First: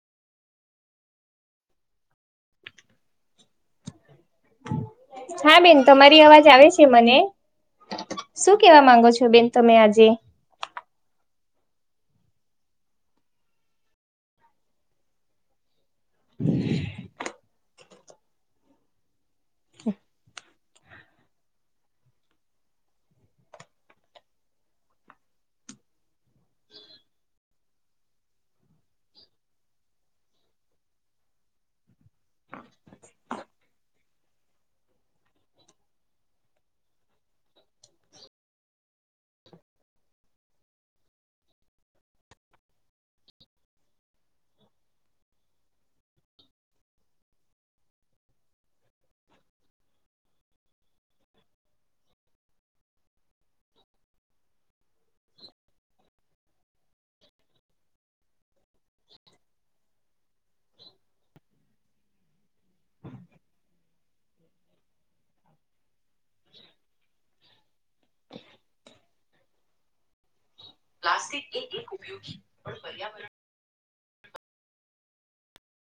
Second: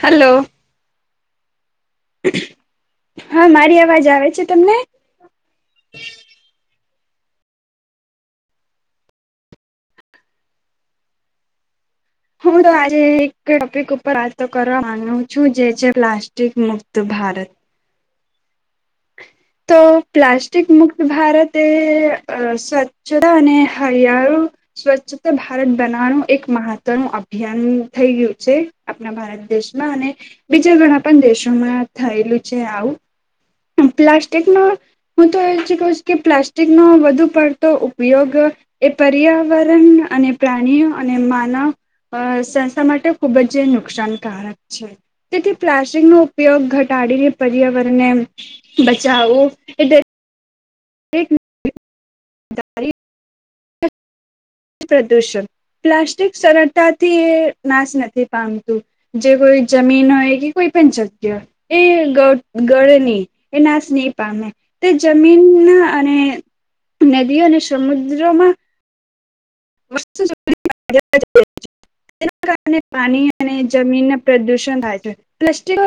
Hello હા મારી અવાજ આવે છે તમને હા બેન તમારી અવાજ આવે છે મને શું કેવા માંગો છો બેન તમે આજે હું તો આજે એક ટોપિક ઉપર વાતો કરવા મામાંગુ છું જે છે પ્લાસ્ટિક મુક્ત ભારત તો પ્લાસ્ટિક મુક્ત ભારત એ સ્વછ ચતા અને હા યારું સ્વચ્છતા ભારત બનાવવાનું એક મહત્વ ન અભિયાન થઈ ગયું છે આપણા ભાર ભારત દેશમાં અને બીજા ઘણા પણ દેશોમાં થયેલું છે આવું પ્લાસ્ટિકનો હું તો એ કું છ કે પ્લાસ્ટિકનો વધુ પડતો ઉપયોગ એ પર્યાવરણ અને પ્રાણીઓ અને માનવ અ સંસ્થા માટે ખુબ જ નુકસાનકારક છે તેથી પ્લાસ્ટિક નો ઉપયોગ ઘટાડીને પર્યાવરણને બચાઓ એધર એક મ પ્રદૂષણ પ્લાસ્ટિક સરળતાથી એ નાશ નથી પામતું જે કોઈ જમીન હોય કે કોઈ પંચાયતી હો એ ગ ગળની એ નાશ નહી પામે તે જમીન ના અને નદીઓ અને સમુદ્રોમાં [unintelligible] અને પાણી અને જમીનના પ્રદુષણ થાય છે. [unintelligible] અ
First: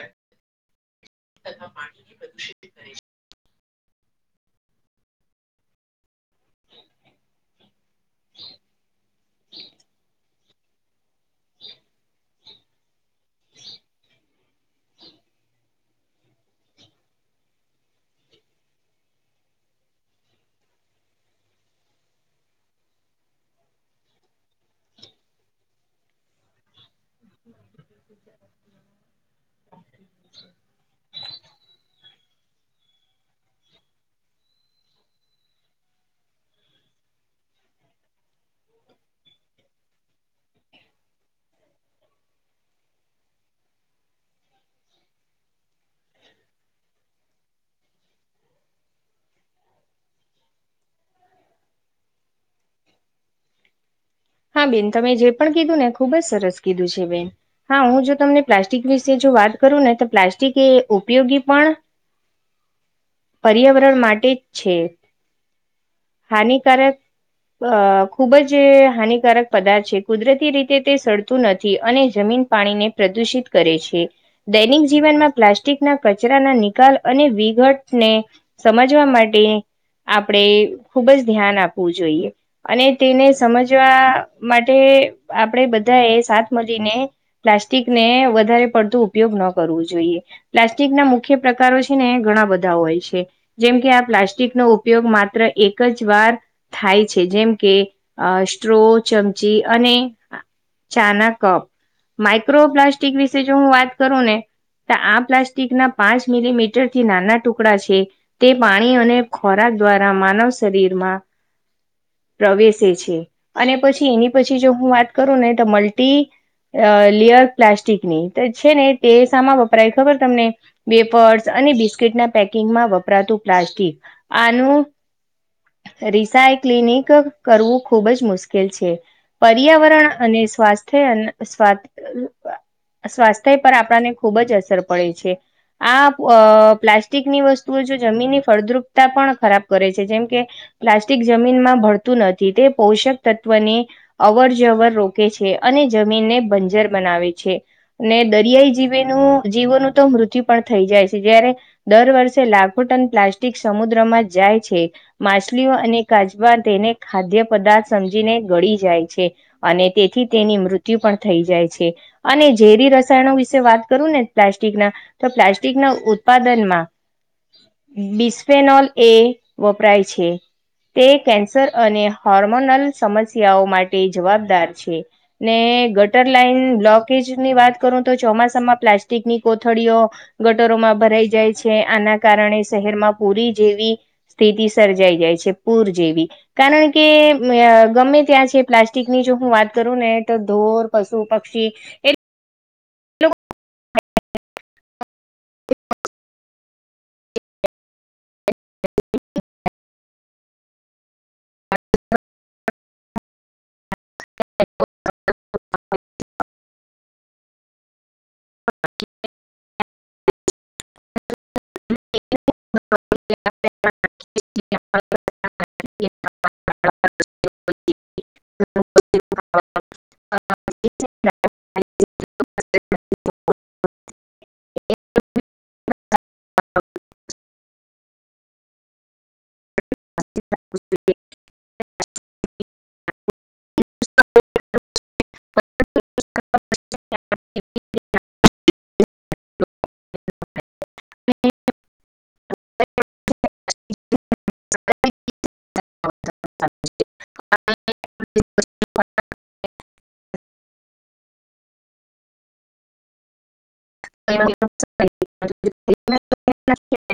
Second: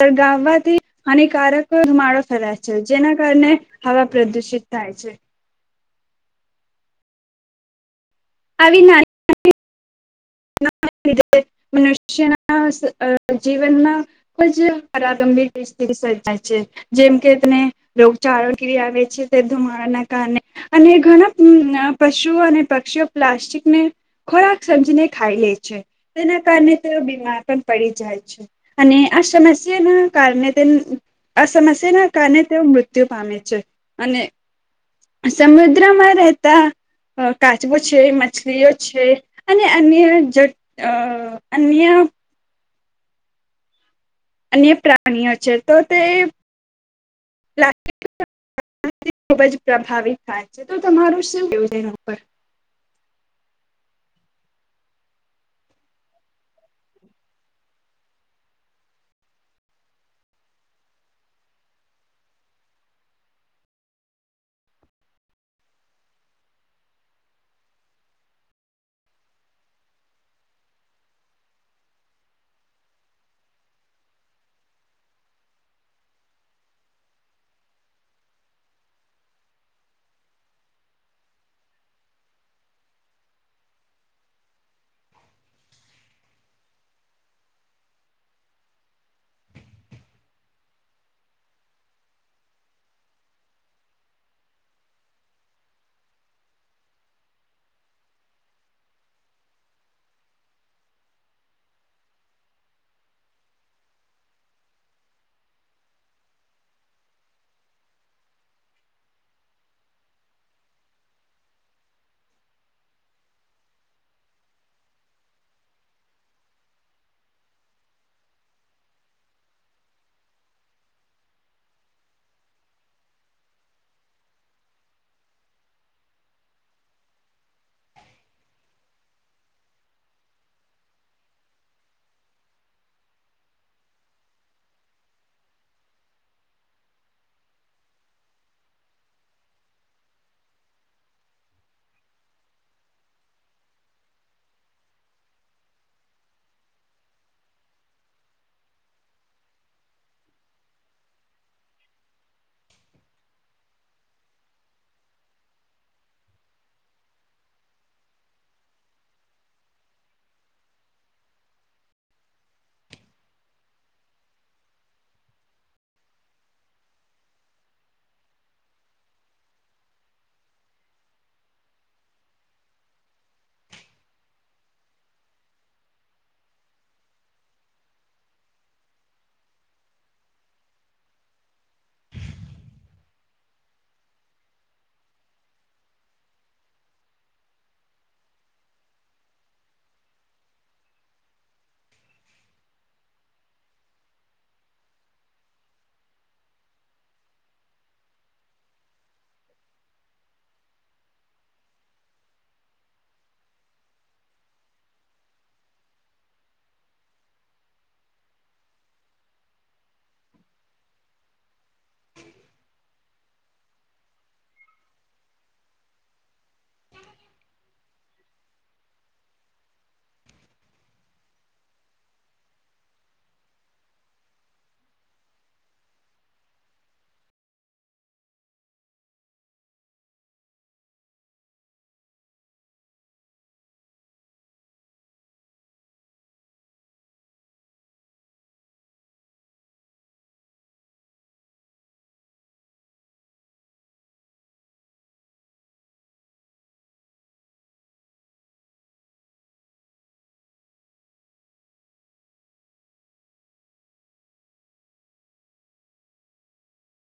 સળગાવવાથી હાનિકારક કોઈ માડો ફેલા છે જેના કારણે હવા પ્રદુષિત થાય છે. આવી ના. મનુષ્યના જીવનના કોજ પારગમભ્ય. સજાય છે જેમ કે તેને રગ ચારો કિરી આવે છે તે ધુમાડા ના કારણે. અને ઘણા પશુઓ અને પક્ષીઓ પ્લાસ્ટિકને. ખોરાક સમજીને ખાઈ લે છે તેના કારણે તેઓ બીમાર પણ પડી જાય છે. અને આ સમસ્યાના કારણે તે. આ સમસ્યાના કારણે તેઓ મૃત્યુ પામે છે અને. સમુદ્રમાં રહેતા અ કાચબો છે મછલીઓ છે અને અન્ય અન્ય અને પ્રાણીઓ છે તો તે ખુબ જ પ્રભાવિત થાય છે તો તમારું શું યોજના ઉપર હા બેન તમે જે પણ કીધું ને ખુબ જ સરસ કીધું છે બેન હા હું જો તમને પ્લાસ્ટિક વિશે જો વાત કરું ને તો પ્લાસ્ટિક એ ઉપયોગી પણ [inaudible] પર્યાવરણ માટે જ છે. હાનિકારક અ ખુબ જ હાની કારક પદાર્થ છે કુદરતી રીતે તે સડતું નથી અને જમીન પાણીને પ્રદૂષિત કરે છે. દૈનિક જીવનમાં પ્લાસ્ટિકના કચરાના નિકાલ અને વિઘટને. સમજવા માટે આપણે ખુબ જ ધ્યાન આપવું જોઈએ અને તેને સમજવા માટે આપડે બધા એ સાથ મળીને પ્લાસ્ટિક ને વધારે પડતું ઉપયોગ ન કરવું જોઈએ. પ્લાસ્ટિક ના મુખ્ય પ્રકારો છે ને ઘણા બધા હોય છે. જેમ કે આ પ્લાસ્ટિકનોો ઉપયોગ માત્ર એક જ વાર થાય છે જેમ કે અ સ્ટ્રો ચમચી અને ચાના કપ માઈક્રોપ્લાસ્ટિક વિશે જો હું વાત કરું ને તો આ પ્લાસ્ટિક ના પાંચ મિલીમીટરથી નાના ટુકડા છે. તે પાણી અને ખોરાક દ્વારા માનવ શરીરમાં પ્રવેશે છે. અને પછી એની પછી જો હું વાત કરું ને તો મલ્ટી અ લિયર પ્લાસ્ટિકની છે ને તે સામા વપરાય ખબર તમને પેપર અને બિસ્કીટના પેકિંગમાં વપરાતું પ્લાસ્ટિક આનું રિસાંય ક્લિનિક કરવું ખુબ જ મુશ્કેલ મુકેલ છે પર્યાવરણ અને સ્વાસ્થ્ય સ્ સ્વાસ્થ્ય પર આપણાને ખુબ જ અસર પડે છે. આ અ પ્લાસ્ટિકની વસ્તુઓ જો જમીનની ફળદ્રુપતા પણ ખરાબ કરે છે જેમ કે. પ્લાસ્ટિક જમીનમાં ભડતું નથી તે પોષક. તત્વને અવર જવર રોકે છે અને જમીનને બંજર બનાવે છે. ને દરિયાઈ જીવેનું જીવોનું તો મૃત્યુ પણ થઈ જાય છે જયારે દર વર્ષે લાખો ટન પ્લાસ્ટિક સમુદ્રમાં જાય છે. માછલીઓ અને કાજબા તેને ખાદ્ય પદાર્થ સમજીને ગળી જાય છે. અને તેથી તેની મૃત્યુ પણ થઈ જાય છે. અને ઝેરી રસાયણો વિશે વાત કરું ને પ્લાસ્ટિકના તો પ્લાસ્ટિક ના ઉત્પાદનમાં ડિસ્ફેનોલ એ વપરાય છે. તે કેન્સર અને હોર્મોનલ સમસ્યાઓ માટે જવાબદાર છે. ને ગટર લાઈન બ્લોકેજ ની વાત કરું તો ચોમાસામાં પ્લાસ્ટિકની કોથળીઓ ગટરોમાં ભરાઈ જાય છે આના કારણે શહેરમાં પૂરી જેવી સ્થિતિ સર્જાઈ જાય છે પૂર જેવી કારણ કે ગમે ત્યાં છે પ્લાસ્ટિક ની જો હું વાત કરું ને તો ઢોર પશુપક્ષી એ [unintelligible] [unintelligible] [unintelligible] [unintelligible] [unintelligible] હ [unintelligible] [unintelligible] એક પસ્ [unintelligible] [unintelligible] હા હ [unintelligible] [unintelligible] એ [unintelligible]